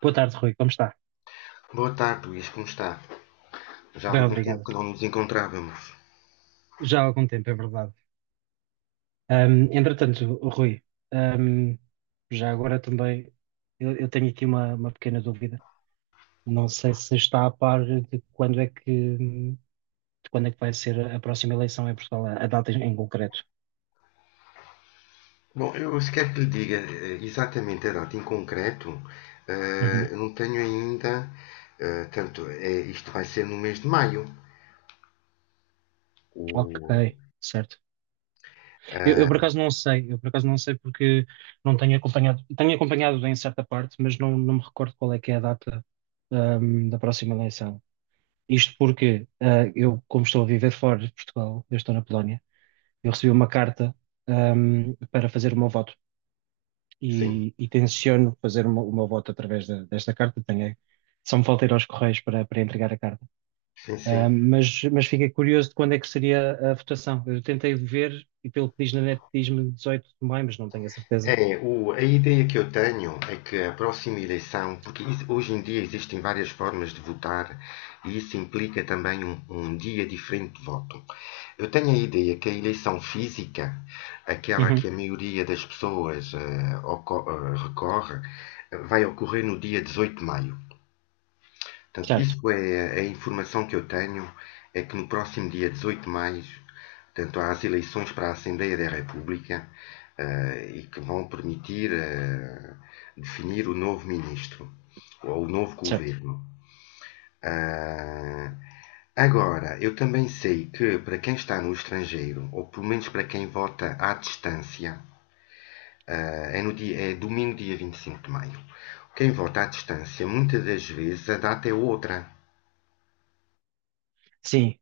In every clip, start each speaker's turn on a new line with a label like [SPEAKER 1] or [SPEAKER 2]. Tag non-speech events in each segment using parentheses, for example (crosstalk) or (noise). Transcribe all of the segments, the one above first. [SPEAKER 1] Boa tarde, Rui. Como está?
[SPEAKER 2] Boa tarde, Luís, como está? Já há
[SPEAKER 1] Bem,
[SPEAKER 2] algum tempo
[SPEAKER 1] obrigado.
[SPEAKER 2] que não nos encontrávamos.
[SPEAKER 1] Já há algum tempo, é verdade. Entretanto, Rui, ahm, já agora também eu tenho aqui uma pequena dúvida. Não sei se está a par de quando é que vai ser a próxima eleição em Portugal, a data em concreto.
[SPEAKER 2] Bom, eu se quer que lhe diga exatamente a data em concreto,
[SPEAKER 1] Uhum.
[SPEAKER 2] eu não tenho ainda, tanto, é, isto vai ser no mês de maio.
[SPEAKER 1] Ok,
[SPEAKER 2] O,
[SPEAKER 1] certo. Eu por
[SPEAKER 2] ah,
[SPEAKER 1] acaso não sei, eu por acaso não sei porque não tenho acompanhado, tenho acompanhado em certa parte, mas não me recordo qual é que é a data, da próxima eleição. Isto porque eu, como estou a viver fora de Portugal, eu estou na Polónia, eu recebi uma carta para fazer o meu voto
[SPEAKER 2] sim,
[SPEAKER 1] e, tenciono fazer o meu voto através da- desta carta. Tenho, só me falta ir aos Correios para entregar a carta.
[SPEAKER 2] sim,
[SPEAKER 1] Ah,
[SPEAKER 2] sim.
[SPEAKER 1] mas fiquei curioso de quando é que seria a votação. Eu tentei ver e pelo que diz na net diz-me 18 de maio, mas não tenho a certeza.
[SPEAKER 2] É, a ideia que eu tenho é que a próxima eleição, porque hoje em dia existem várias formas de votar e isso implica também um dia diferente de voto. Eu tenho a ideia que a eleição física, aquela que
[SPEAKER 1] Uhum.
[SPEAKER 2] a maioria das pessoas recorre, vai ocorrer no dia 18 de maio. Portanto,
[SPEAKER 1] Certo,
[SPEAKER 2] isso é a informação que eu tenho, é que no próximo dia 18 de maio, portanto, há as eleições para a Assembleia da República e que vão permitir definir o novo ministro ou o novo
[SPEAKER 1] certo.
[SPEAKER 2] governo. Ah, agora, eu também sei que para quem está no estrangeiro, ou pelo menos para quem vota à distância, ah, é, no dia, é domingo, dia 25 de maio. Quem vota à distância, muitas das vezes a data é outra.
[SPEAKER 1] Sim.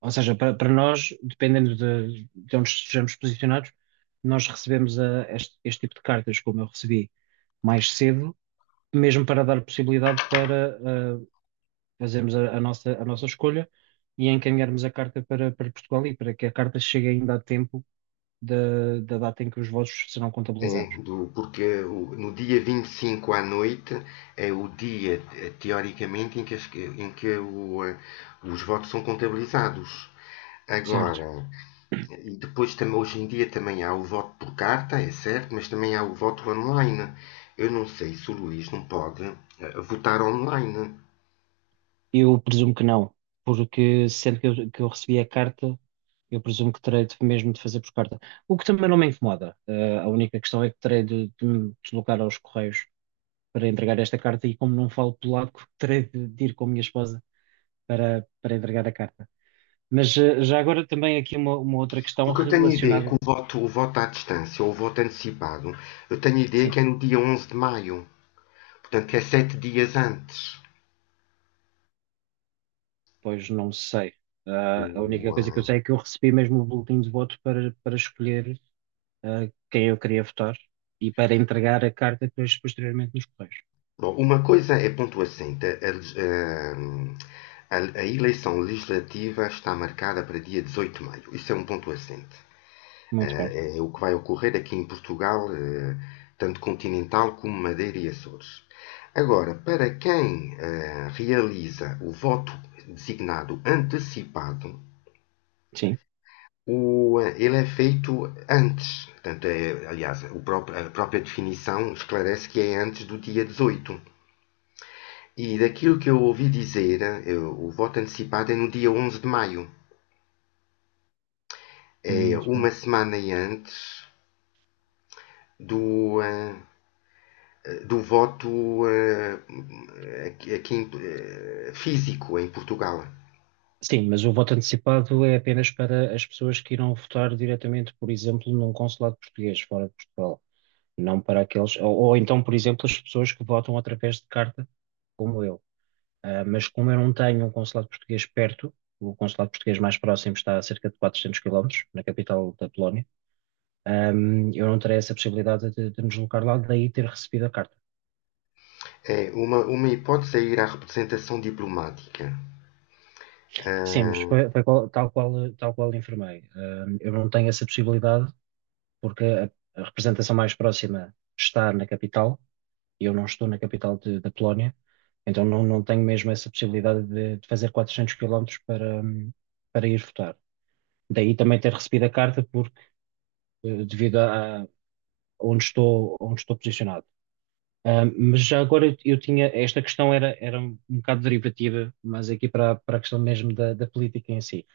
[SPEAKER 1] Ou seja, para nós, dependendo de onde estejamos posicionados, nós recebemos a- este tipo de cartas, como eu recebi mais cedo, mesmo para dar possibilidade para ah, fazermos a nossa escolha e encaminharmos a carta para Portugal e para que a carta chegue ainda a tempo da data em que os votos serão
[SPEAKER 2] É,
[SPEAKER 1] contabilizados,
[SPEAKER 2] porque no dia 25 à noite é o dia, teoricamente, em que os votos são contabilizados.
[SPEAKER 1] certo?
[SPEAKER 2] Agora, e depois também, hoje em dia também há o voto por carta, é certo, mas também há o voto online. Eu não sei se o Luís não pode votar online.
[SPEAKER 1] Eu presumo que não, porque sendo que eu recebi a carta, eu presumo que terei de, mesmo de fazer por carta. O que também não me incomoda. A única questão é que terei de me deslocar aos Correios para entregar esta carta e, como não falo polaco, (laughs) terei de ir com a minha esposa para entregar a carta. Mas já agora também aqui uma outra questão
[SPEAKER 2] Porque eu tenho a ideia que
[SPEAKER 1] relacionada.
[SPEAKER 2] o voto à distância ou o voto antecipado, eu tenho a ideia
[SPEAKER 1] Sim,
[SPEAKER 2] que é no dia 11 de maio. Portanto, é 7 dias antes.
[SPEAKER 1] pois não sei. Ah, a única
[SPEAKER 2] O,
[SPEAKER 1] coisa que eu
[SPEAKER 2] ah,
[SPEAKER 1] sei é que eu recebi mesmo o boletim de voto para escolher. Eh, quem eu queria votar e para entregar a carta depois posteriormente nos correios.
[SPEAKER 2] Bom, uma coisa é pontuacente. A eleição legislativa está marcada para dia 18 de maio. Isso é um ponto assente.
[SPEAKER 1] Muito bem,
[SPEAKER 2] É o que vai ocorrer aqui em Portugal, tanto continental como Madeira e Açores. Agora, para quem realiza o voto designado antecipado,
[SPEAKER 1] sim,
[SPEAKER 2] ele é feito antes. Portanto, é, aliás, a própria definição esclarece que é antes do dia 18. E daquilo que eu ouvi dizer, o voto antecipado é no dia 11 de maio. É
[SPEAKER 1] muito bem.
[SPEAKER 2] uma semana antes do, eh, do voto eh, aqui, físico em Portugal.
[SPEAKER 1] Sim, mas o voto antecipado é apenas para as pessoas que irão votar diretamente, por exemplo, num consulado português fora de Portugal, não para aqueles, ou então, por exemplo, as pessoas que votam através de carta, como eu. Ah, mas como eu não tenho um consulado português perto, o consulado português mais próximo está a cerca de 400 quilómetros, na capital da Polónia. ah, eu não terei essa possibilidade de me deslocar lá, daí ter recebido a carta.
[SPEAKER 2] É uma hipótese é ir à representação diplomática.
[SPEAKER 1] Sim, mas
[SPEAKER 2] Ah,
[SPEAKER 1] foi tal qual informei. Eu não tenho essa possibilidade porque a representação mais próxima está na capital e eu não estou na capital de- da Polónia, então não tenho mesmo essa possibilidade de fazer 400 quilómetros para, para ir votar. Daí também ter recebido a carta porque devido a onde estou posicionado. Mas já agora eu tinha, esta questão era um bocado derivativa, mas aqui para, a- para a questão mesmo da política em si.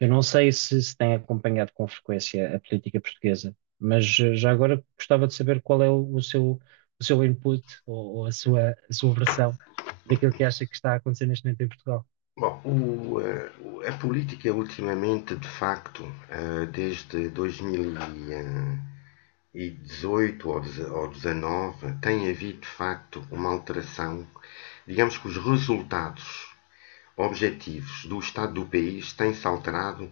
[SPEAKER 1] Eu não sei se se tem acompanhado com frequência a política portuguesa, mas já agora gostava de saber qual é o seu input ou a sua versão daquilo que acha que está a acontecer neste momento em Portugal.
[SPEAKER 2] Bom, a política ultimamente, de facto, desde 2000 e 18 ou 19 tem havido de facto uma alteração. Digamos que os resultados objetivos do estado do país têm-se alterado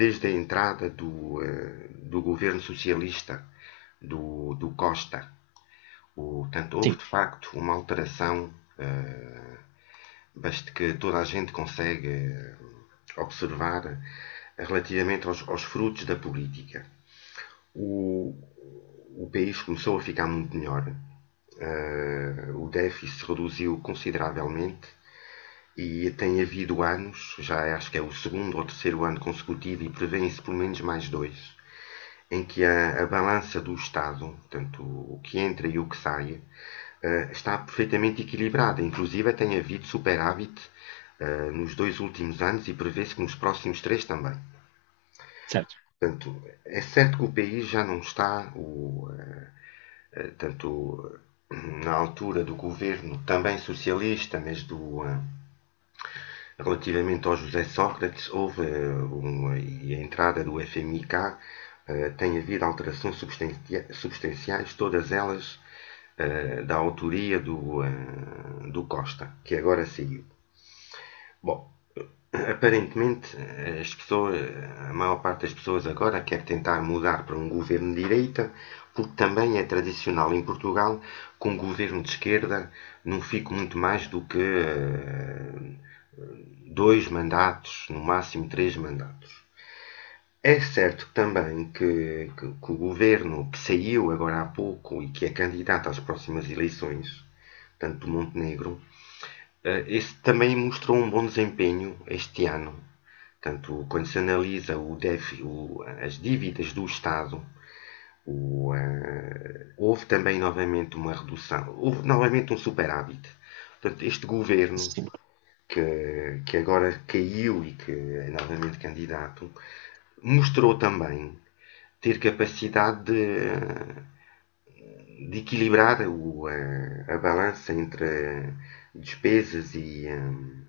[SPEAKER 2] desde a entrada do governo socialista do Costa. Portanto, houve
[SPEAKER 1] Sim,
[SPEAKER 2] de facto uma alteração basta que toda a gente consegue observar relativamente aos frutos da política, o, o país começou a ficar muito melhor. O déficit se reduziu consideravelmente e tem havido anos, já acho que é o segundo ou terceiro ano consecutivo e prevêem-se pelo menos mais dois, em que a balança do Estado, portanto o que entra e o que sai, está perfeitamente equilibrada. Inclusive tem havido superávit nos dois últimos anos e prevê-se que nos próximos três também.
[SPEAKER 1] certo.
[SPEAKER 2] Portanto, é certo que o país já não está, tanto na altura do governo também socialista, mas relativamente ao José Sócrates, houve uma, e a entrada do FMIK tem havido alterações substanciais, todas elas da autoria do Costa, que agora saiu. Bom, aparentemente, as pessoas, a maior parte das pessoas agora quer tentar mudar para um governo de direita, porque também é tradicional em Portugal que um governo de esquerda não fique muito mais do que dois mandatos, no máximo três mandatos. É certo também que o governo que saiu agora há pouco e que é candidato às próximas eleições, tanto do Montenegro, esse também mostrou um bom desempenho este ano. Portanto, quando se analisa as dívidas do Estado, houve também novamente uma redução, houve novamente um superávit. Portanto, este governo,
[SPEAKER 1] Sim.
[SPEAKER 2] que agora caiu e que é novamente candidato, mostrou também ter capacidade de equilibrar a balança entre despesas e,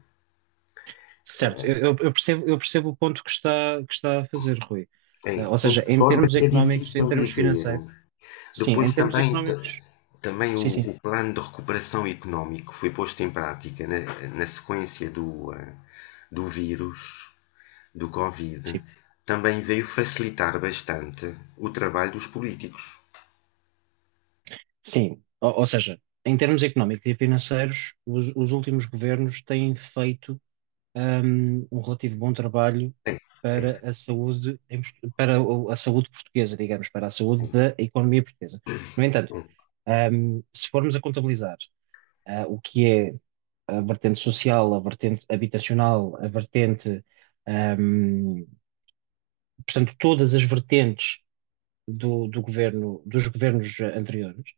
[SPEAKER 1] Certo, eu percebo, eu percebo o ponto que está a fazer, Rui.
[SPEAKER 2] é,
[SPEAKER 1] Ah, ou
[SPEAKER 2] tem
[SPEAKER 1] seja, em
[SPEAKER 2] forma
[SPEAKER 1] termos
[SPEAKER 2] que é
[SPEAKER 1] económicos, em
[SPEAKER 2] difícil
[SPEAKER 1] termos
[SPEAKER 2] dizer.
[SPEAKER 1] financeiros, sim, em
[SPEAKER 2] Depois
[SPEAKER 1] termos
[SPEAKER 2] também,
[SPEAKER 1] económicos,
[SPEAKER 2] também
[SPEAKER 1] sim,
[SPEAKER 2] o,
[SPEAKER 1] sim.
[SPEAKER 2] o plano de recuperação económico foi posto em prática na sequência do vírus, do Covid,
[SPEAKER 1] Sim,
[SPEAKER 2] também veio facilitar bastante o trabalho dos políticos.
[SPEAKER 1] sim. Ou seja, em termos económicos e financeiros, os últimos governos têm feito um relativo bom trabalho
[SPEAKER 2] É,
[SPEAKER 1] para
[SPEAKER 2] é,
[SPEAKER 1] a saúde, em Port- para o- a saúde portuguesa, digamos, para a saúde
[SPEAKER 2] é,
[SPEAKER 1] da economia portuguesa. No entanto,
[SPEAKER 2] é.
[SPEAKER 1] um, se formos a contabilizar, o que é a vertente social, a vertente habitacional, a vertente, um, portanto, todas as vertentes do governo, dos governos anteriores,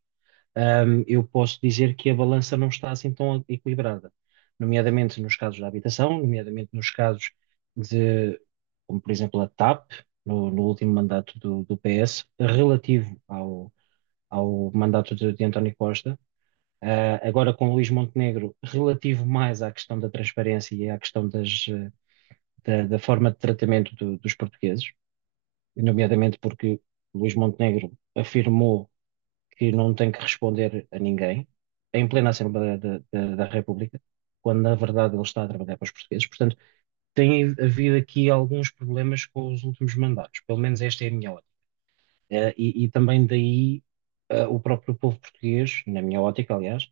[SPEAKER 1] eu posso dizer que a balança não está assim tão equilibrada, nomeadamente nos casos da habitação, nomeadamente nos casos de, como por exemplo a TAP, no último mandato do PS, relativo ao mandato de António Costa. Agora com Luís Montenegro, relativo mais à questão da transparência e à questão das, da forma de tratamento do- dos portugueses, nomeadamente porque Luís Montenegro afirmou que não tem que responder a ninguém, em plena Assembleia da República, quando na verdade ele está a trabalhar para os portugueses. Portanto, tem havido aqui alguns problemas com os últimos mandatos, pelo menos esta é a minha ótica. E também daí, o próprio povo português, na minha ótica, aliás,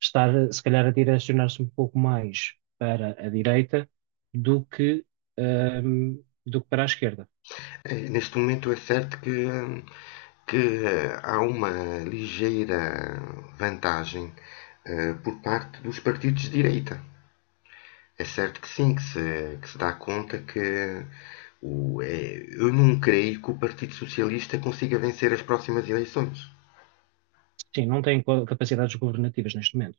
[SPEAKER 1] estar se calhar a direcionar-se um pouco mais para a direita do que, ehm, do que para a esquerda.
[SPEAKER 2] É, neste momento é certo que há uma ligeira vantagem por parte dos partidos de direita. É certo que sim, que se dá conta que é, eu não creio que o Partido Socialista consiga vencer as próximas eleições.
[SPEAKER 1] Sim, não tem co- capacidades governativas neste momento.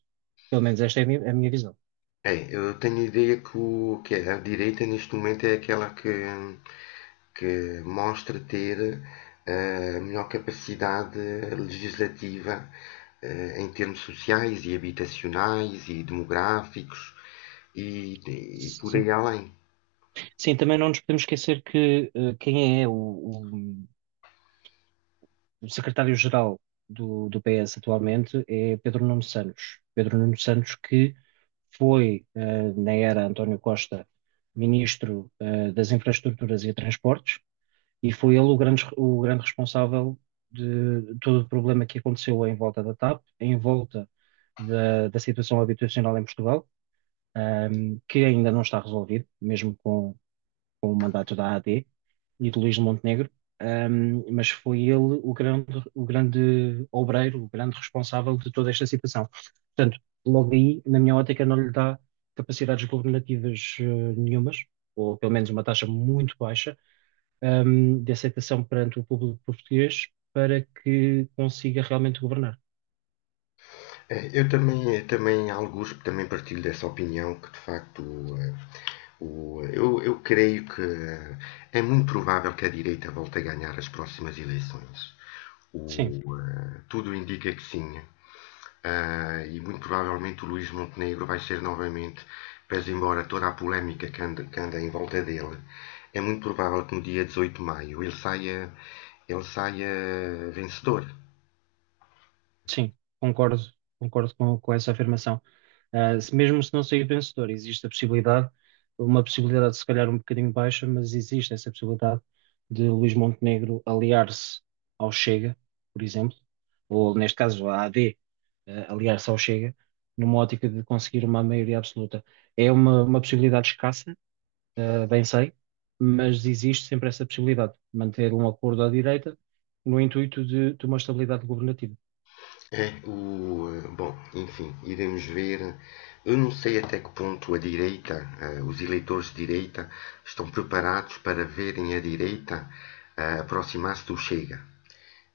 [SPEAKER 1] Pelo menos esta é a minha visão.
[SPEAKER 2] É, eu tenho a ideia que a direita neste momento é aquela que mostra ter a melhor capacidade legislativa em termos sociais e habitacionais e demográficos e, e por
[SPEAKER 1] Sim.
[SPEAKER 2] aí além.
[SPEAKER 1] Sim, também não nos podemos esquecer que quem é o secretário-geral do PS atualmente é Pedro Nuno Santos. Pedro Nuno Santos que foi, na era António Costa, ministro, das Infraestruturas e Transportes, e foi ele o grande responsável de todo o problema que aconteceu em volta da TAP, em volta da situação habitacional em Portugal, que ainda não está resolvido, mesmo com o mandato da AD e de Luís de Montenegro. Mas foi ele o grande, o grande obreiro, o grande responsável de toda esta situação. Portanto, logo aí, na minha ótica, não lhe dá capacidades governativas nenhumas, ou pelo menos uma taxa muito baixa, de aceitação perante o público português para que consiga realmente governar.
[SPEAKER 2] É, Eu também alguns também partilho dessa opinião que de facto eh, eu creio que é muito provável que a direita volte a ganhar as próximas eleições.
[SPEAKER 1] Sim.
[SPEAKER 2] Tudo indica que sim. E muito provavelmente o Luís Montenegro vai ser novamente, pese embora toda a polémica que anda em volta dele, é muito provável que no dia 18 de maio ele saia vencedor.
[SPEAKER 1] Sim, concordo, concordo com essa afirmação. Ah, se- mesmo se não sair vencedor, existe a possibilidade, uma possibilidade se calhar um bocadinho baixa, mas existe essa possibilidade de Luís Montenegro aliar-se ao Chega, por exemplo, ou neste caso à AD, aliar-se ao Chega, numa ótica de conseguir uma maioria absoluta. É uma possibilidade escassa, bem sei, mas existe sempre essa possibilidade, manter um acordo à direita no intuito de uma estabilidade governativa.
[SPEAKER 2] É, bom, enfim, iremos ver. Eu não sei até que ponto os eleitores de direita, estão preparados para verem a direita aproximar-se do Chega.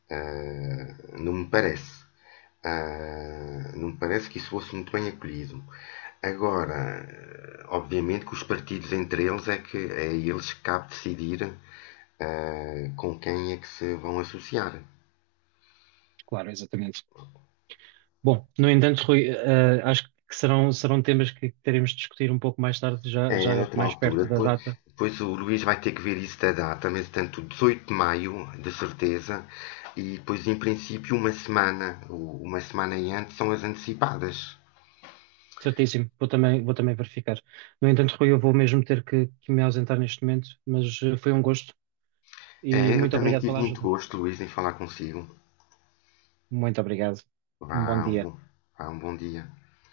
[SPEAKER 2] Eh, não me parece. Não me parece que isso fosse muito bem acolhido. Agora, obviamente que os partidos entre eles é que é eles que cabe decidir com quem é que se vão associar.
[SPEAKER 1] Claro, exatamente. Bom, no entanto, Rui, acho que serão temas que teremos de discutir um pouco mais tarde,
[SPEAKER 2] É,
[SPEAKER 1] já
[SPEAKER 2] noutra
[SPEAKER 1] mais
[SPEAKER 2] altura.
[SPEAKER 1] perto da
[SPEAKER 2] Depois,
[SPEAKER 1] data.
[SPEAKER 2] depois o Luís vai ter que ver isso da data, mas tanto 18 de maio, de certeza, e depois, em princípio, uma semana, ou uma semana e antes, são as antecipadas.
[SPEAKER 1] Certíssimo, vou também verificar. No entanto, Rui, eu vou mesmo ter que me ausentar neste momento, mas foi um gosto e
[SPEAKER 2] É, eu
[SPEAKER 1] muito
[SPEAKER 2] também
[SPEAKER 1] obrigado
[SPEAKER 2] tive
[SPEAKER 1] pela
[SPEAKER 2] muito
[SPEAKER 1] ajuda.
[SPEAKER 2] gosto, Luís, em falar consigo.
[SPEAKER 1] Muito obrigado. Um bom
[SPEAKER 2] Vá,
[SPEAKER 1] dia.
[SPEAKER 2] um bom dia.